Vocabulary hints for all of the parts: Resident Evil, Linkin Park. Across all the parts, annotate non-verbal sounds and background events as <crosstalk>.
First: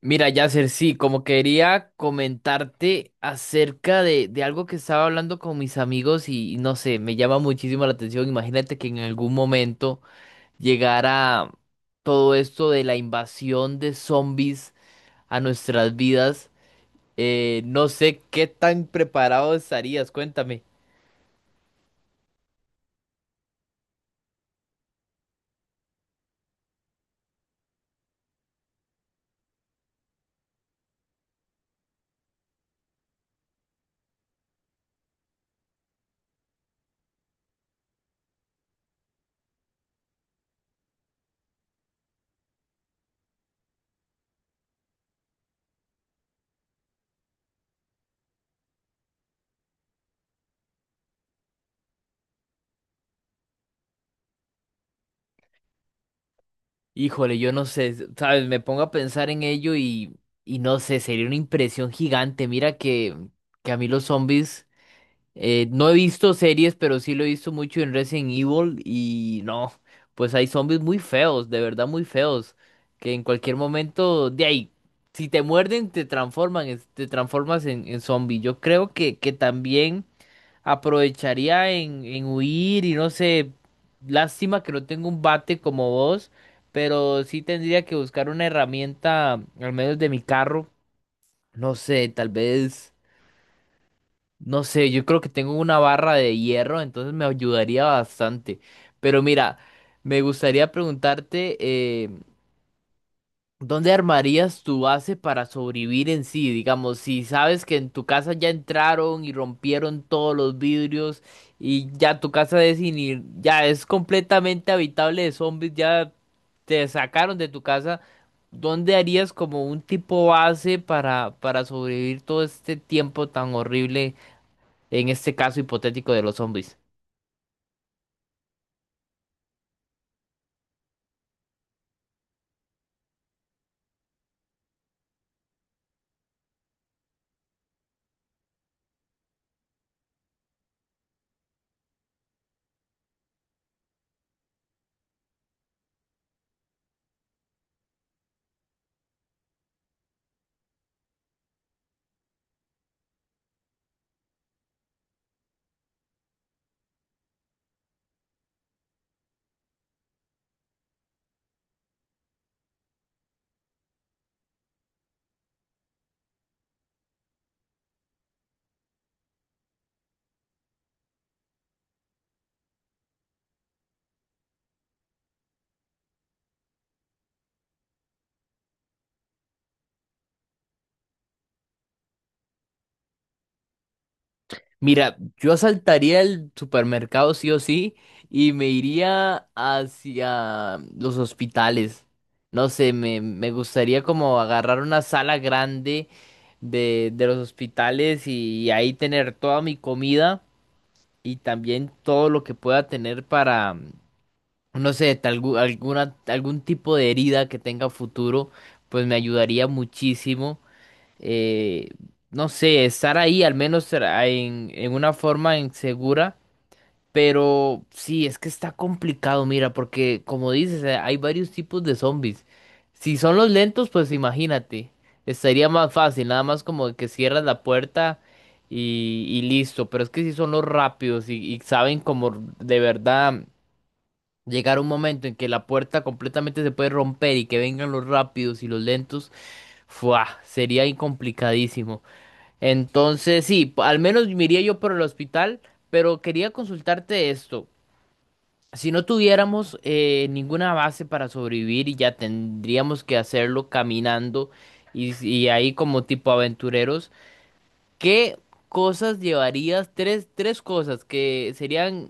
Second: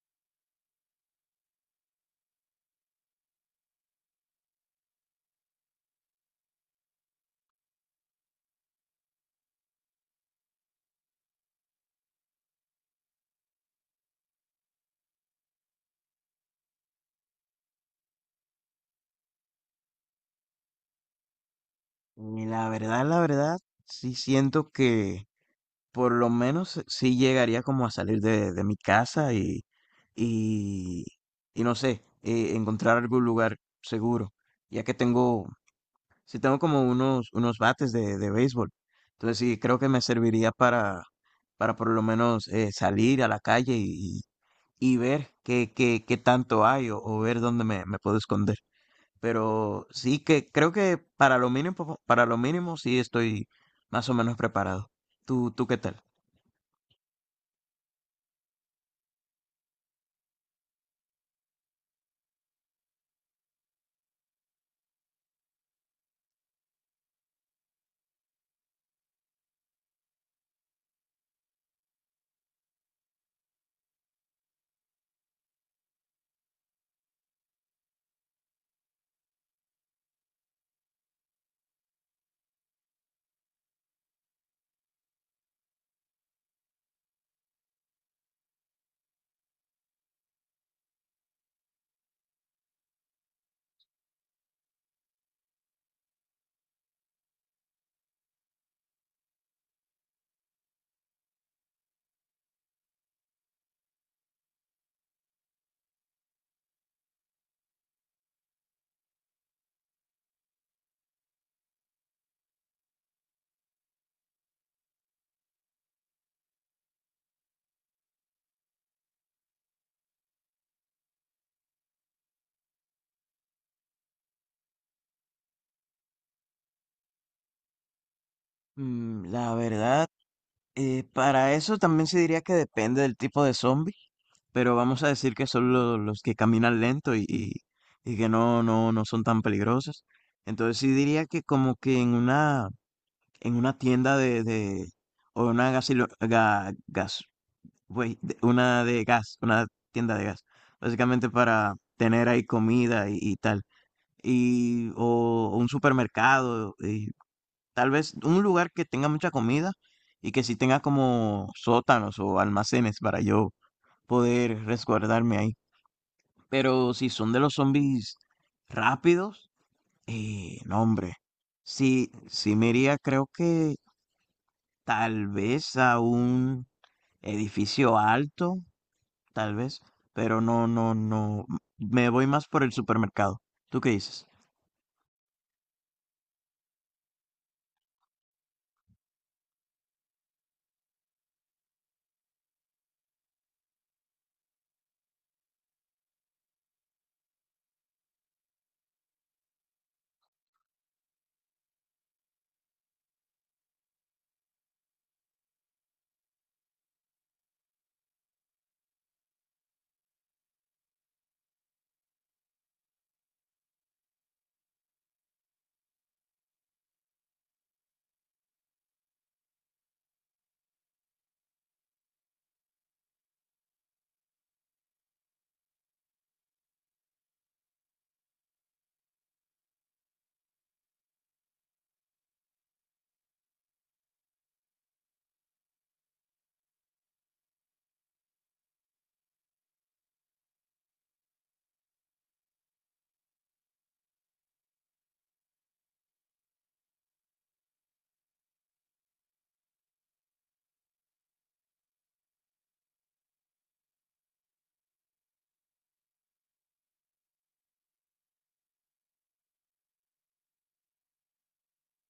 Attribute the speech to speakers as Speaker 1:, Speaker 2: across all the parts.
Speaker 1: Mira, Yasser, sí, como quería comentarte acerca de algo que estaba hablando con mis amigos y no sé, me llama muchísimo la atención. Imagínate que en algún momento llegara todo esto de la invasión de zombies a nuestras vidas. No sé qué tan preparado estarías, cuéntame.
Speaker 2: Y la verdad, sí siento que por lo menos sí llegaría como a salir de mi casa y, y no sé, encontrar algún lugar seguro, ya que tengo, sí tengo como unos, unos bates de béisbol. Entonces sí, creo que me serviría para por lo menos salir a la calle y ver qué, qué, qué tanto hay o ver dónde me, me puedo esconder. Pero sí que creo que para lo mínimo sí estoy más o menos preparado. ¿Tú qué tal?
Speaker 1: Híjole, yo no sé, sabes, me pongo a pensar en ello y no sé, sería una impresión gigante. Mira que a mí los zombies... No he visto series, pero sí lo he visto mucho en Resident Evil y no, pues hay zombies muy feos, de verdad muy feos, que en cualquier momento de ahí, si te muerden, te transforman, te transformas en zombie. Yo creo que también aprovecharía en huir y no sé, lástima que no tengo un bate como vos, pero sí tendría que buscar una herramienta, al menos de mi carro, no sé, tal vez... No sé, yo creo que tengo una barra de hierro, entonces me ayudaría bastante. Pero mira, me gustaría preguntarte, ¿dónde armarías tu base para sobrevivir en sí? Digamos, si sabes que en tu casa ya entraron y rompieron todos los vidrios y ya tu casa es ya es completamente habitable de zombies, ya te sacaron de tu casa, ¿dónde harías como un tipo base para sobrevivir todo este tiempo tan horrible? En este caso hipotético de los zombies.
Speaker 2: La verdad, para eso también se diría que depende del tipo de zombie, pero vamos a decir que son los que caminan lento y que no, no, no son tan peligrosos. Entonces sí diría que como que en una tienda o una una de gas, una tienda de gas, básicamente para tener ahí comida y tal, y o un supermercado, y tal vez un lugar que tenga mucha comida y que sí tenga como sótanos o almacenes para yo poder resguardarme ahí. Pero si son de los zombies rápidos, no, hombre, sí, sí me iría, creo que tal vez a un edificio alto. Tal vez, pero no, no, no. Me voy más por el supermercado. ¿Tú qué dices?
Speaker 1: Mira, yo asaltaría el supermercado sí o sí y me iría hacia los hospitales. No sé, me gustaría como agarrar una sala grande de los hospitales y ahí tener toda mi comida y también todo lo que pueda tener para, no sé, tal, alguna, algún tipo de herida que tenga futuro, pues me ayudaría muchísimo. eh, no sé, estar ahí al menos será en una forma insegura, pero sí, es que está complicado, mira, porque como dices, hay varios tipos de zombies. Si son los lentos, pues imagínate, estaría más fácil, nada más como que cierras la puerta y listo, pero es que si son los rápidos y saben como de verdad llegar un momento en que la puerta completamente se puede romper y que vengan los rápidos y los lentos, ¡fua! Sería incomplicadísimo. Entonces, sí, al menos me iría yo por el hospital, pero quería consultarte esto. Si no tuviéramos ninguna base para sobrevivir y ya tendríamos que hacerlo caminando y ahí como tipo aventureros, ¿qué cosas llevarías? Tres cosas que serían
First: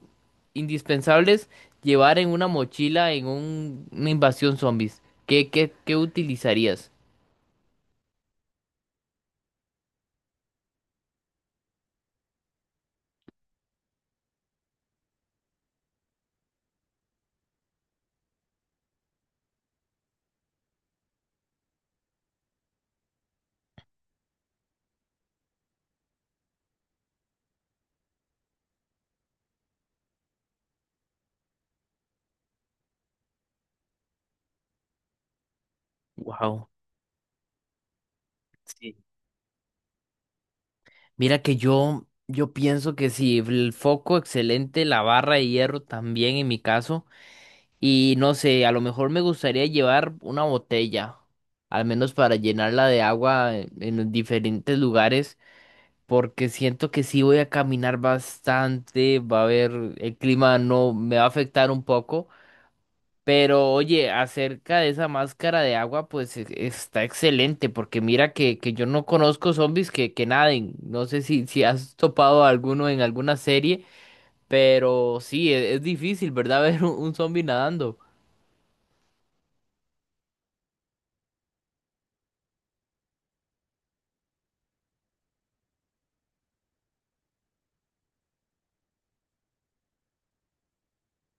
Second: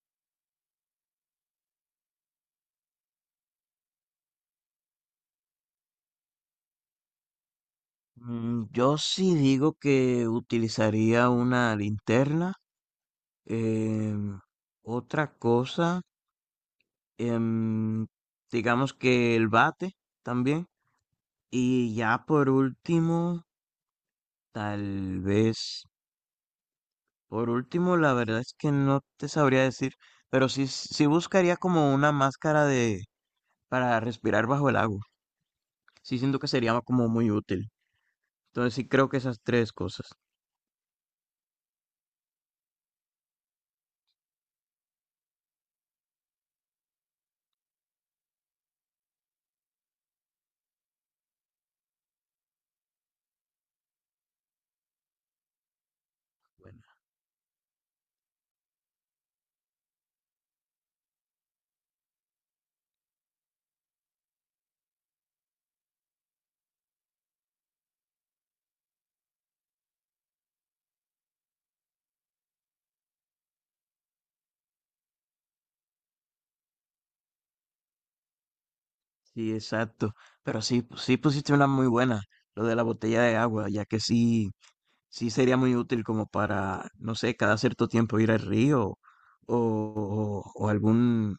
Speaker 1: indispensables llevar en una mochila en una invasión zombies. Qué utilizarías?
Speaker 2: Yo sí digo que utilizaría una linterna. em, Otra cosa, em, digamos que el bate también. Y ya por último, tal vez, por último, la verdad es que no te sabría decir, pero sí, sí buscaría como una máscara de para respirar bajo el agua. Sí siento que
Speaker 1: Wow.
Speaker 2: sería como muy útil. Entonces sí creo que esas tres cosas.
Speaker 1: Mira que yo pienso que si el foco excelente, la barra de hierro también en mi caso, y no sé, a lo mejor me gustaría llevar una botella, al menos para llenarla de agua en los diferentes lugares, porque siento que sí voy a caminar bastante, va a haber, el clima no me va a afectar un poco, pero oye, acerca de esa máscara de agua, pues está excelente, porque mira que yo no conozco zombies que naden. No sé si, si has topado a alguno en alguna serie, pero sí, es difícil, ¿verdad? <laughs> Ver un zombie nadando.
Speaker 2: Sí, exacto. Pero sí, sí pusiste una muy buena, lo de la botella de agua, ya que sí, sí sería muy útil como para, no sé, cada cierto tiempo ir al río o algún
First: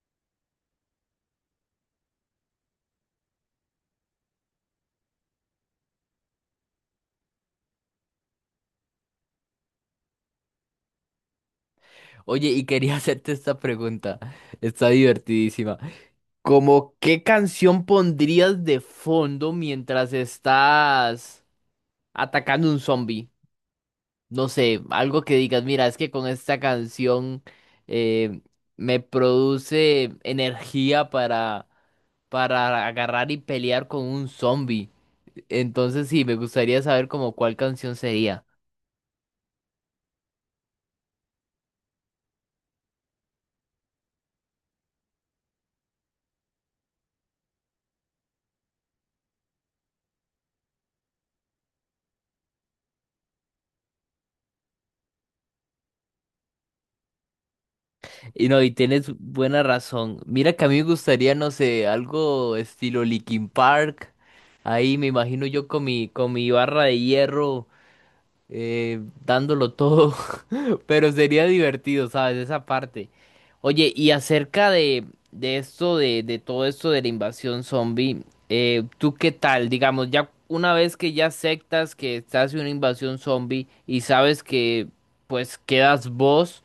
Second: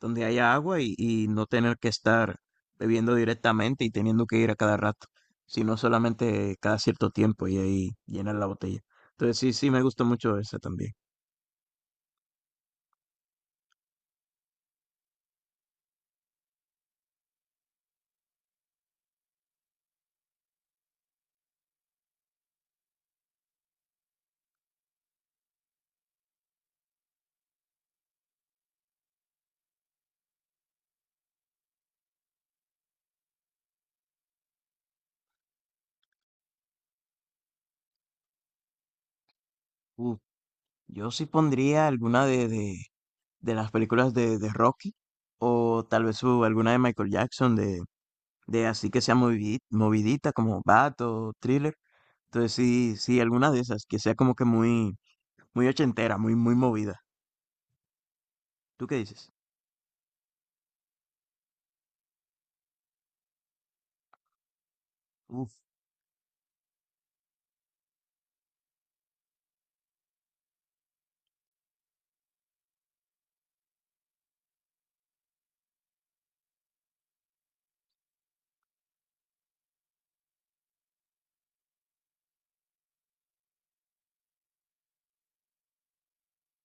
Speaker 2: donde haya agua y no tener que estar bebiendo directamente y teniendo que ir a cada rato, sino solamente cada cierto tiempo y ahí llenar la botella. Entonces sí, sí me gustó mucho esa también.
Speaker 1: Oye, y quería <laughs> hacerte esta pregunta. Está divertidísima. ¿Cómo qué canción pondrías de fondo mientras estás atacando un zombie? No sé, algo que digas, mira, es que con esta canción eh, me produce energía para agarrar y pelear con un zombie. Entonces sí, me gustaría saber como cuál canción sería.
Speaker 2: Uh, yo sí pondría alguna de de las películas de Rocky, o tal vez alguna de Michael Jackson, de así que sea movidita, como Bat o Thriller. Entonces sí, sí, alguna de esas, que sea como que muy, muy ochentera, muy, muy movida.
Speaker 1: Y no, y
Speaker 2: ¿Tú qué
Speaker 1: tienes
Speaker 2: dices?
Speaker 1: buena razón. Mira que a mí me gustaría, no sé, algo estilo Linkin Park. Ahí me imagino
Speaker 2: Uf,
Speaker 1: yo con con mi barra de hierro, dándolo todo, <laughs> pero sería divertido, ¿sabes? Esa parte. Oye, y acerca de, de todo esto de la invasión zombie, ¿tú qué tal? Digamos, ya una vez que ya aceptas que estás en una invasión zombie y sabes que pues quedas vos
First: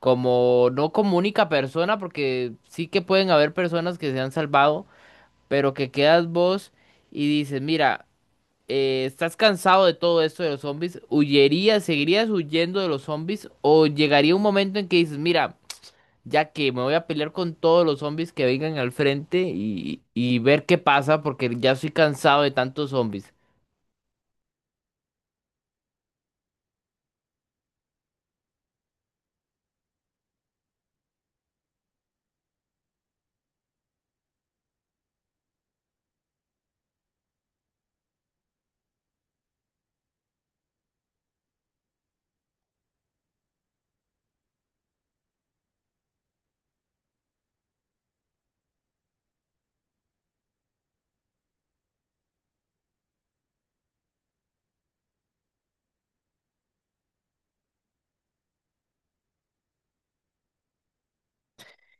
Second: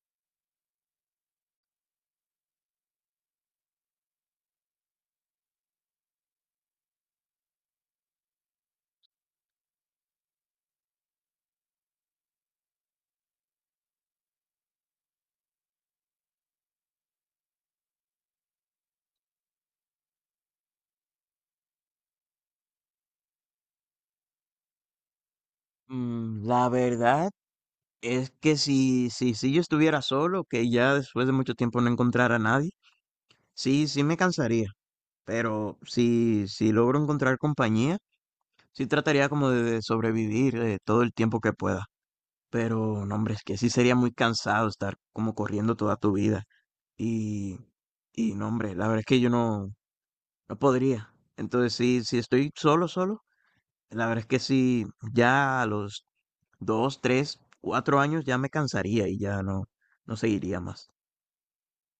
Speaker 1: como, no como única persona, porque sí que pueden haber personas que se han salvado, pero que quedas vos y dices, mira, ¿estás cansado de todo esto de los zombies? ¿Huyerías, seguirías huyendo de los zombies? ¿O llegaría un momento en que dices, mira, ya que me voy a pelear con todos los zombies que vengan al frente y ver qué pasa porque ya estoy cansado de tantos zombies?
Speaker 2: la verdad es que si, si, si yo estuviera solo, que ya después de mucho tiempo no encontrara a nadie, sí, sí me cansaría. Pero si, si logro encontrar compañía, sí trataría como de sobrevivir todo el tiempo que pueda. Pero, no, hombre, es que sí sería muy cansado estar como corriendo toda tu vida. Y, y no, hombre, la verdad es que yo no, no podría. Entonces, sí, si estoy solo, solo, la verdad es que sí, ya a los dos, tres, cuatro años ya me cansaría y ya no, no seguiría más.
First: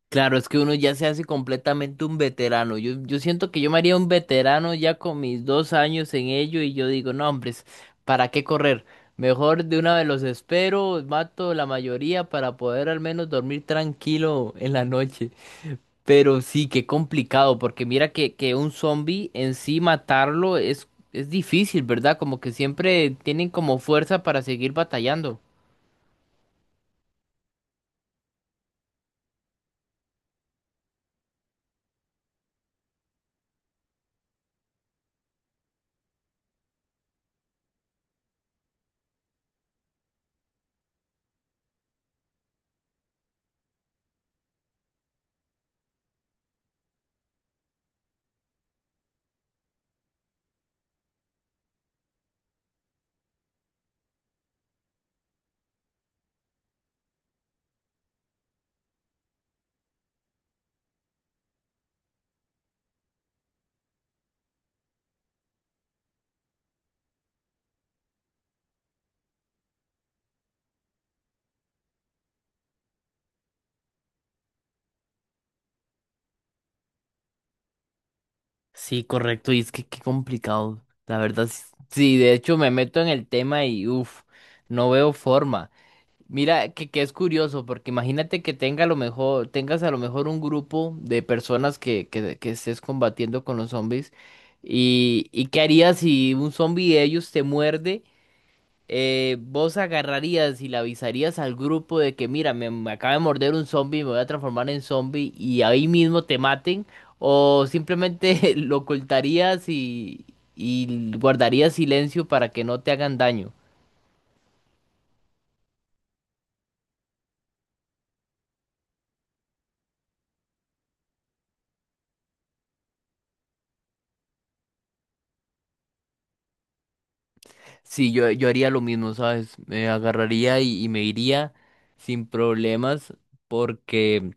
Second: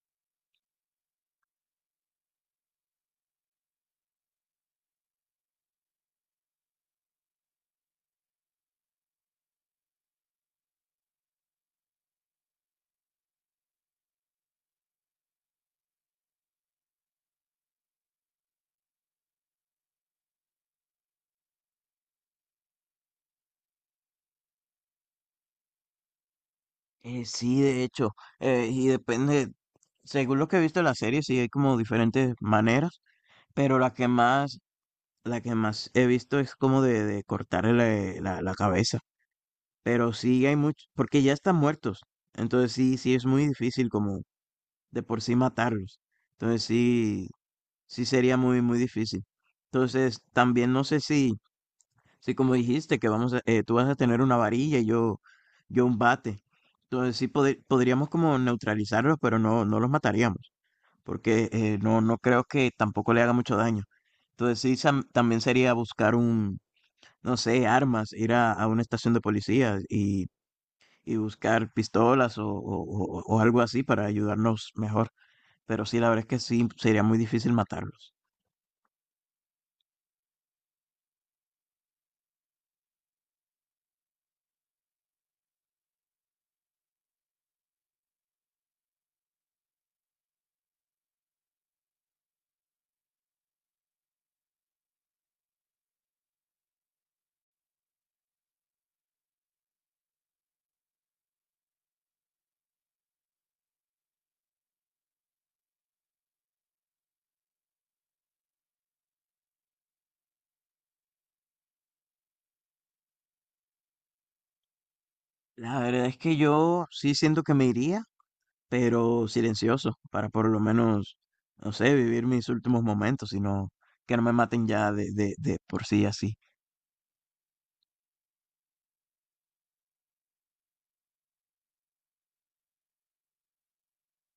Speaker 1: Claro, es que uno ya se hace completamente un veterano. Yo siento que yo me haría un veterano ya con mis dos años en ello y yo digo, no, hombres, ¿para qué correr? Mejor de una vez los espero, mato la mayoría para poder al menos dormir tranquilo en la noche. Pero sí, qué complicado, porque mira que un zombie en sí matarlo es difícil, ¿verdad? Como que siempre tienen como fuerza para seguir batallando.
Speaker 2: Sí, de hecho, y depende, según lo que he visto en la serie, sí hay como diferentes maneras, pero la que más he visto es como de cortarle la cabeza. Pero sí hay muchos, porque ya están muertos. Entonces sí, sí es muy difícil como de por sí matarlos. Entonces sí, sí sería muy, muy difícil. Entonces también no sé si, si como dijiste que vamos a, tú vas a tener una varilla y yo un bate. Entonces sí podríamos como neutralizarlos, pero no, no los mataríamos, porque no, no creo que tampoco le haga mucho daño. Entonces sí también sería buscar un, no sé, armas, ir a una estación de policía y buscar pistolas o, o algo así para ayudarnos mejor. Pero sí, la verdad es que sí, sería muy difícil matarlos.
Speaker 1: Sí, correcto, y es que qué complicado. La verdad, sí, de hecho me meto en el tema y uff, no veo forma. Mira que es curioso, porque imagínate que tenga a lo mejor, tengas a lo mejor un grupo de personas que estés combatiendo con los zombies. Y qué harías si un zombie de ellos te muerde? Vos agarrarías y le avisarías al grupo de que, mira, me acaba de morder un zombie, me voy a transformar en zombie y ahí mismo te maten, o simplemente <laughs> lo ocultarías y guardarías silencio para que no te hagan daño.
Speaker 2: La verdad es que yo sí siento que me iría, pero silencioso, para por lo menos, no sé, vivir mis últimos momentos, sino que no me maten ya de por sí así.
Speaker 1: Sí, yo haría lo mismo, ¿sabes? Me agarraría y me iría sin problemas porque...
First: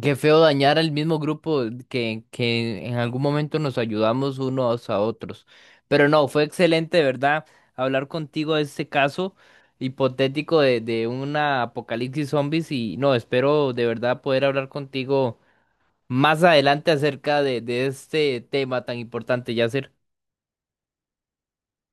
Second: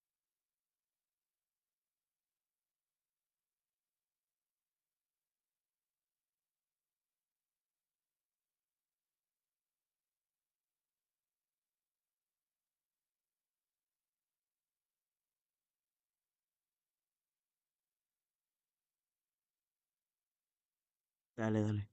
Speaker 1: Qué feo dañar al mismo grupo que en algún momento nos ayudamos unos a otros. Pero no, fue excelente, de verdad, hablar contigo de este caso hipotético de una apocalipsis zombies y no, espero de verdad poder hablar contigo más adelante acerca de este tema tan importante, ya
Speaker 2: Dale, dale.